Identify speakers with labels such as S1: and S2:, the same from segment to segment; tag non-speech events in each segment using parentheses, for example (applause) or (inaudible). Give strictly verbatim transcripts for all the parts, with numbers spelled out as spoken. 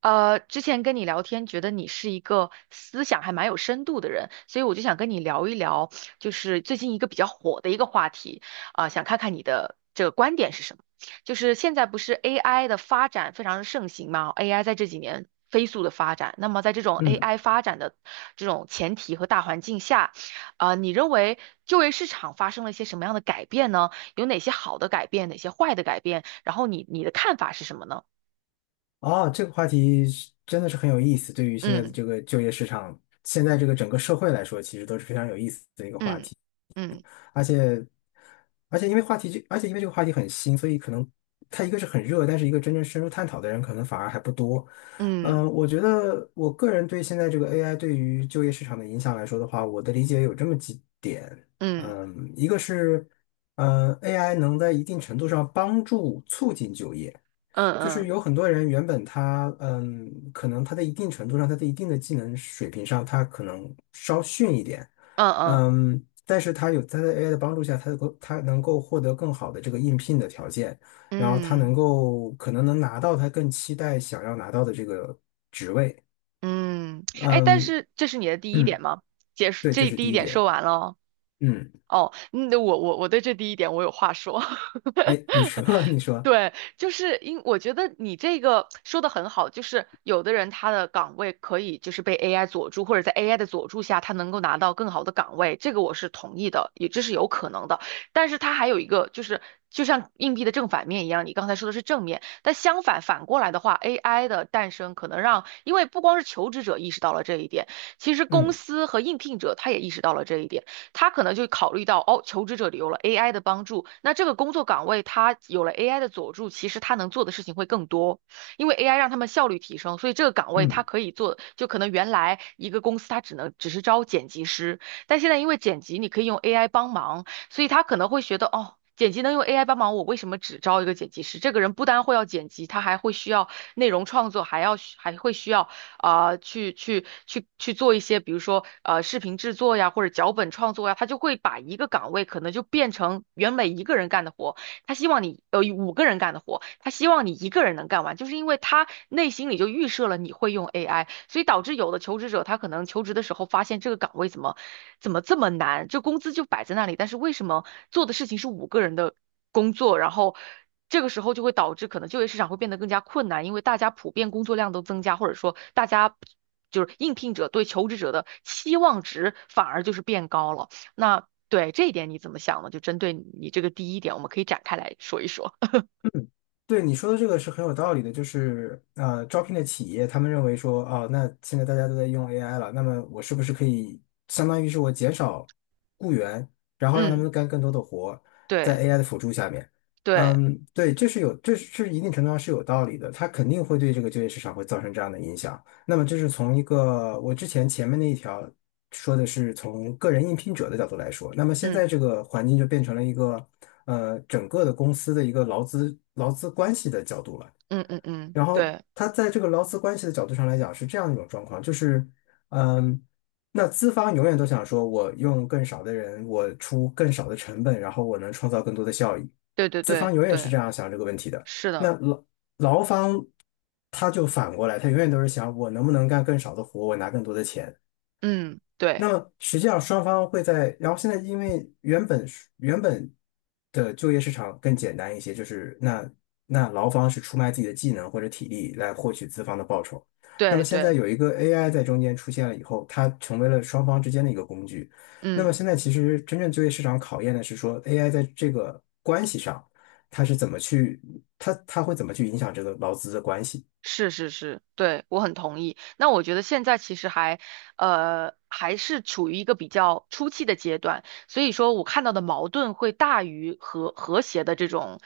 S1: 呃，之前跟你聊天，觉得你是一个思想还蛮有深度的人，所以我就想跟你聊一聊，就是最近一个比较火的一个话题，啊、想看看你的这个观点是什么。就是现在不是 A I 的发展非常的盛行嘛，A I 在这几年飞速的发展，那么在这种
S2: 嗯，
S1: A I 发展的这种前提和大环境下，啊、你认为就业市场发生了一些什么样的改变呢？有哪些好的改变，哪些坏的改变？然后你你的看法是什么呢？
S2: 哦，这个话题是真的是很有意思。对于现在的
S1: 嗯
S2: 这个就业市场，现在这个整个社会来说，其实都是非常有意思的一个话
S1: 嗯。
S2: 题。
S1: 嗯
S2: 而且，而且因为话题这，而且因为这个话题很新，所以可能它一个是很热，但是一个真正深入探讨的人可能反而还不多。
S1: 嗯
S2: 嗯，我觉得我个人对现在这个 A I 对于就业市场的影响来说的话，我的理解有这么几点。
S1: 嗯
S2: 嗯，一个是，嗯 a i 能在一定程度上帮助促进就业。
S1: 嗯
S2: 就是
S1: 嗯
S2: 有很多人原本他嗯，可能他在一定程度上，他在一定的技能水平上，他可能稍逊一点。
S1: 嗯
S2: 嗯，但是他有他在 A I 的帮助下，他能够他能够获得更好的这个应聘的条件，然后他
S1: 嗯
S2: 能
S1: 嗯，
S2: 够可能能拿到他更期待想要拿到的这个职位。
S1: 嗯，哎，但
S2: 嗯
S1: 是这是你的第一点
S2: 嗯，
S1: 吗？结束，
S2: 对，这
S1: 这
S2: 是
S1: 第一
S2: 第一
S1: 点说
S2: 点。
S1: 完了哦。
S2: 嗯，
S1: 哦，嗯，我我我对这第一点我有话说。
S2: 哎，你
S1: (laughs)
S2: 说 (laughs) 你说。
S1: 对，就是因我觉得你这个说的很好，就是有的人他的岗位可以就是被 A I 佐助，或者在 A I 的佐助下，他能够拿到更好的岗位，这个我是同意的，也这是有可能的。但是它还有一个就是，就像硬币的正反面一样，你刚才说的是正面，但相反反过来的话，A I 的诞生可能让，因为不光是求职者意识到了这一点，其实公
S2: 嗯
S1: 司和应聘者他也意识到了这一点。他可能就考虑到，哦，求职者有了 A I 的帮助，那这个工作岗位他有了 A I 的佐助，其实他能做的事情会更多，因为 A I 让他们效率提升，所以这个岗位他
S2: 嗯。
S1: 可以做，就可能原来一个公司他只能只是招剪辑师，但现在因为剪辑你可以用 A I 帮忙，所以他可能会觉得，哦。剪辑能用 A I 帮忙，我为什么只招一个剪辑师？这个人不单会要剪辑，他还会需要内容创作，还要还会需要啊、去去去去做一些，比如说呃视频制作呀，或者脚本创作呀，他就会把一个岗位可能就变成原本一个人干的活，他希望你呃五个人干的活，他希望你一个人能干完，就是因为他内心里就预设了你会用 A I，所以导致有的求职者他可能求职的时候发现这个岗位怎么怎么这么难，就工资就摆在那里，但是为什么做的事情是五个人的工作，然后这个时候就会导致可能就业市场会变得更加困难，因为大家普遍工作量都增加，或者说大家就是应聘者对求职者的期望值反而就是变高了。那对这一点你怎么想呢？就针对你这个第一点，我们可以展开来说一说。
S2: 嗯，对你说的这个是很有道理的，就是呃，招聘的企业他们认为说，啊，那现在大家都在用 A I 了，那么我是不是可以相当于是我减少雇员，然
S1: (laughs)
S2: 后让他
S1: 嗯，
S2: 们干更多的活，在
S1: 对
S2: A I 的辅助下面。
S1: 对，
S2: 嗯，对，这是有，这是一定程度上是有道理的，它肯定会对这个就业市场会造成这样的影响。那么这是从一个我之前前面那一条。说的是从个人应聘者的角度来说，那么现
S1: 嗯
S2: 在这个环境就变成了一个呃整个的公司的一个劳资劳资关系的角度了。
S1: 嗯嗯嗯，
S2: 然后
S1: 对
S2: 他在这个劳资关系的角度上来讲是这样一种状况，就是嗯，那资方永远都想说我用更少的人，我出更少的成本，然后我能创造更多的效益。
S1: 对对
S2: 资
S1: 对
S2: 方永远是
S1: 对，
S2: 这样想这个问题的。
S1: 是
S2: 那
S1: 的，
S2: 劳劳方他就反过来，他永远都是想我能不能干更少的活，我拿更多的钱。
S1: 嗯，对
S2: 那么实际上双方会在，然后现在因为原本是原本的就业市场更简单一些，就是那那劳方是出卖自己的技能或者体力来获取资方的报酬。那
S1: 对
S2: 么现在
S1: 对，
S2: 有一个 A I 在中间出现了以后，它成为了双方之间的一个工具。那么
S1: 嗯。
S2: 现在其实真正就业市场考验的是说 A I 在这个关系上，它是怎么去，它它会怎么去影响这个劳资的关系。
S1: 是是是，对，我很同意。那我觉得现在其实还，呃，还是处于一个比较初期的阶段，所以说我看到的矛盾会大于和和谐的这种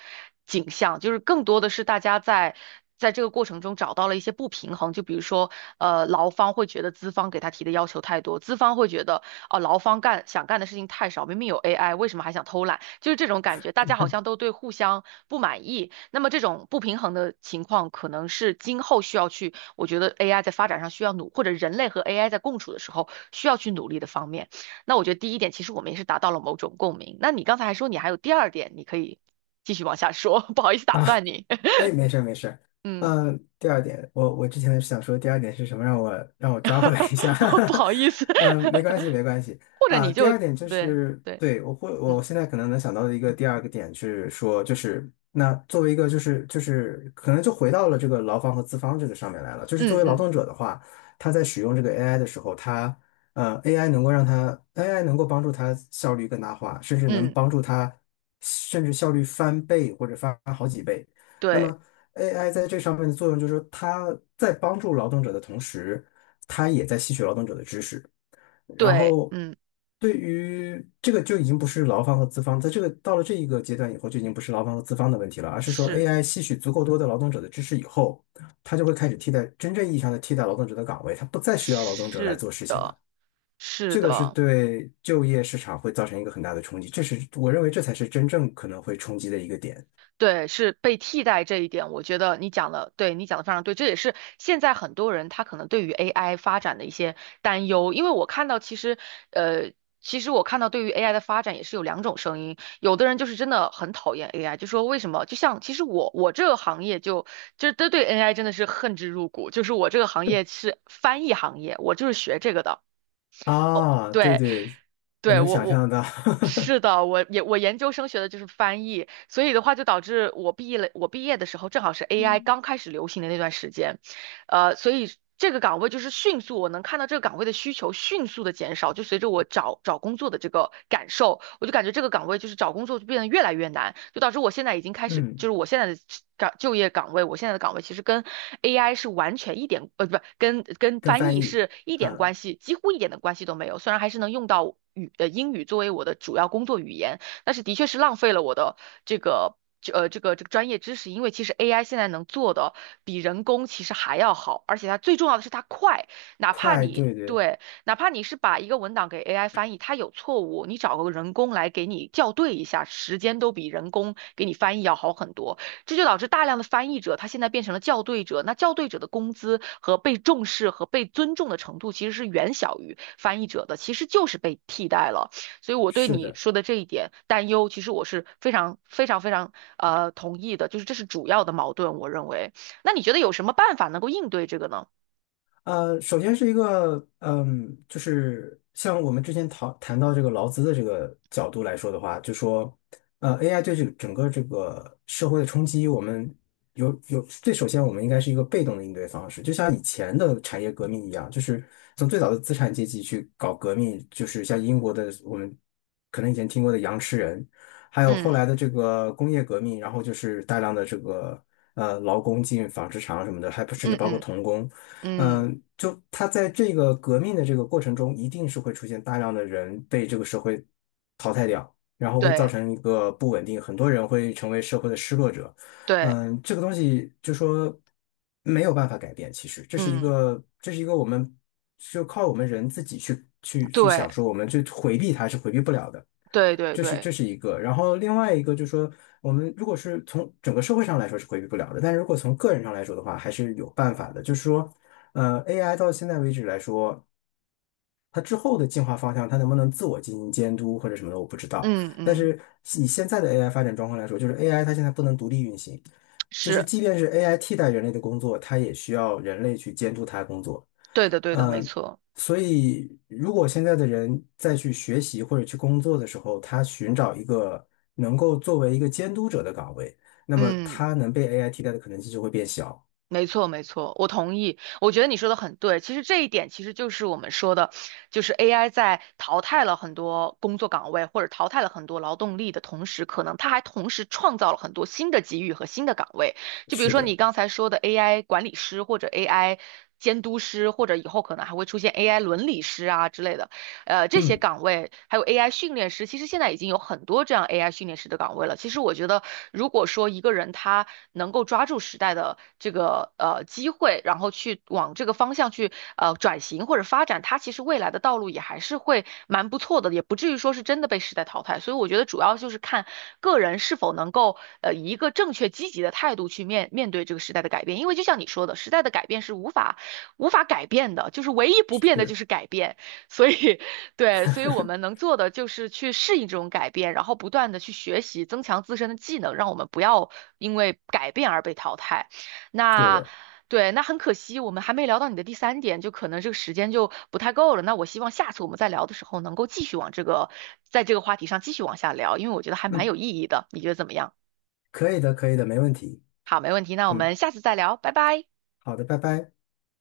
S1: 景象，就是更多的是大家在在这个过程中找到了一些不平衡，就比如说，呃，劳方会觉得资方给他提的要求太多，资方会觉得，哦，劳方干想干的事情太少，明明有 A I，为什么还想偷懒？就是这种感觉，大家好像都对互相不满意。那么这种不平衡的情况，可能是今后需要去，我觉得 A I 在发展上需要努，或者人类和 A I 在共处的时候需要去努力的方面。那我觉得第一点，其实我们也是达到了某种共鸣。那你刚才还说你还有第二点，你可以继续往下说，(laughs) 不好意思
S2: (laughs)
S1: 打
S2: 啊？
S1: 断你。(laughs)
S2: 哎，没事儿没事儿。
S1: 嗯，
S2: 嗯，第二点，我我之前想说第二点是什么，让我让我抓回来一下。
S1: (laughs) 不好意思，
S2: (laughs) 嗯，没关
S1: (laughs)
S2: 系没关系
S1: 或者
S2: 啊。
S1: 你
S2: 第
S1: 就
S2: 二点就
S1: 对
S2: 是，
S1: 对，
S2: 对，我会
S1: 嗯
S2: 我现在可能能想到的一个第二个点是说，就是那作为一个就是就是可能就回到了这个劳方和资方这个上面来了。就是作
S1: 嗯
S2: 为劳
S1: 嗯
S2: 动者的话，他在使用这个 A I 的时候，他呃 A I 能够让他 A I 能够帮助他效率更大化，甚至能
S1: 嗯，
S2: 帮助他甚至效率翻倍或者翻好几倍。那
S1: 对
S2: 么 A I 在这上面的作用就是说，它在帮助劳动者的同时，它也在吸取劳动者的知识。然
S1: 对，
S2: 后，
S1: 嗯，
S2: 对于这个就已经不是劳方和资方，在这个到了这一个阶段以后，就已经不是劳方和资方的问题了，而是说
S1: 是
S2: A I 吸取足够多的劳动者的知识以后，它就会开始替代真正意义上的替代劳动者的岗位，它不再需要劳动者来
S1: 是
S2: 做事情
S1: 的。
S2: 了。
S1: 是
S2: 这个是
S1: 的，
S2: 对就业市场会造成一个很大的冲击，这是我认为这才是真正可能会冲击的一个点。
S1: 对，是被替代这一点，我觉得你讲的，对，你讲的非常对，这也是现在很多人他可能对于 A I 发展的一些担忧，因为我看到其实，呃，其实我看到对于 A I 的发展也是有两种声音，有的人就是真的很讨厌 A I，就说为什么？就像其实我我这个行业就就是对对 A I 真的是恨之入骨，就是我这个行业是翻译行业，我就是学这个的。
S2: 啊，对
S1: 对，
S2: 对，我
S1: 对，
S2: 能
S1: 我
S2: 想象
S1: 我
S2: 到。
S1: 是的，我也我研究生学的就是翻译，所以的话就导致我毕业了，我毕业的时候正好是 A I 刚开始流行的那段时间，呃，所以这个岗位就是迅速，我能看到这个岗位的需求迅速的减少，就随着我找找工作的这个感受，我就感觉这个岗位就是找工作就变得越来越难，就导致我现在已经开
S2: (laughs)
S1: 始，就
S2: 嗯，
S1: 是我现在的岗就业岗位，我现在的岗位其实跟 A I 是完全一点，呃，不，跟跟
S2: 跟
S1: 翻
S2: 翻
S1: 译
S2: 译。
S1: 是一点
S2: 嗯，
S1: 关系，几乎一点的关系都没有，虽然还是能用到。语呃英语作为我的主要工作语言，但是的确是浪费了我的这个。呃，这个这个专业知识，因为其实 A I 现在能做的比人工其实还要好，而且它最重要的是它快，哪怕
S2: 快，
S1: 你
S2: 对对。
S1: 对，哪怕你是把一个文档给 A I 翻译，它有错误，你找个人工来给你校对一下，时间都比人工给你翻译要好很多。这就导致大量的翻译者，他现在变成了校对者。那校对者的工资和被重视和被尊重的程度，其实是远小于翻译者的，其实就是被替代了。所以我对
S2: 是
S1: 你
S2: 的。
S1: 说的这一点担忧，其实我是非常非常非常呃同意的，就是这是主要的矛盾，我认为。那你觉得有什么办法能够应对这个呢？
S2: 呃，首先是一个，嗯，就是像我们之前讨谈到这个劳资的这个角度来说的话，就说，呃，A I 对这个整个这个社会的冲击，我们有有最首先我们应该是一个被动的应对方式，就像以前的产业革命一样，就是从最早的资产阶级去搞革命，就是像英国的我们可能以前听过的羊吃人，还有后
S1: 嗯
S2: 来的这个工业革命，然后就是大量的这个呃劳工进纺织厂什么的，还不甚
S1: 嗯
S2: 至包括
S1: 嗯
S2: 童工。
S1: 嗯，
S2: 嗯，就他在这个革命的这个过程中，一定是会出现大量的人被这个社会淘汰掉，然后会造
S1: 对
S2: 成一个不稳定，很多人会成为社会的失落者。
S1: 对，
S2: 嗯，这个东西就说没有办法改变，其实这是一
S1: 嗯
S2: 个，这是一个我们就靠我们人自己去去去
S1: 对
S2: 想说，我们去回避它是回避不了的。
S1: 对对
S2: 这是
S1: 对，
S2: 这是一个，然后另外一个就是说，我们如果是从整个社会上来说是回避不了的，但是如果从个人上来说的话，还是有办法的。就是说，呃，A I 到现在为止来说，它之后的进化方向，它能不能自我进行监督或者什么的，我不知道。
S1: 嗯
S2: 但
S1: 嗯，
S2: 是以现在的 A I 发展状况来说，就是 A I 它现在不能独立运行，就是
S1: 是
S2: 即便是 A I 替代人类的工作，它也需要人类去监督它的工作。
S1: 对的对的，
S2: 嗯，
S1: 没
S2: 呃
S1: 错，
S2: 所以如果现在的人再去学习或者去工作的时候，他寻找一个能够作为一个监督者的岗位，那么
S1: 嗯。
S2: 他能被 A I 替代的可能性就会变小。
S1: 没错，没错，我同意。我觉得你说的很对。其实这一点其实就是我们说的，就是 A I 在淘汰了很多工作岗位或者淘汰了很多劳动力的同时，可能它还同时创造了很多新的机遇和新的岗位。就比如
S2: 是
S1: 说你
S2: 的，
S1: 刚才说的 A I 管理师或者 A I 监督师，或者以后可能还会出现 AI 伦理师啊之类的。呃，这些
S2: 嗯，
S1: 岗位还有 A I 训练师，其实现在已经有很多这样 A I 训练师的岗位了。其实我觉得，如果说一个人他能够抓住时代的这个呃机会，然后去往这个方向去呃转型或者发展，他其实未来的道路也还是会蛮不错的，也不至于说是真的被时代淘汰。所以我觉得主要就是看个人是否能够呃以一个正确积极的态度去面面对这个时代的改变，因为就像你说的，时代的改变是无法无法改变的，就是唯一不变的就
S2: 是。
S1: 是改变。所以对，所以我
S2: (laughs)
S1: 们能做的就是去适应这种改变，然后不断的去学习，增强自身的技能，让我们不要因为改变而被淘汰。
S2: 是
S1: 那
S2: 的，
S1: 对，那很可惜，我们还没聊到你的第三点，就可能这个时间就不太够了。那我希望下次我们再聊的时候，能够继续往这个，在这个话题上继续往下聊，因为我觉得还蛮
S2: 嗯，
S1: 有意义的。你觉得怎么样？
S2: 可以的，可以的，没问题。
S1: 好，没问题，那我
S2: 嗯，
S1: 们下次再聊，拜拜。
S2: 好的，拜拜。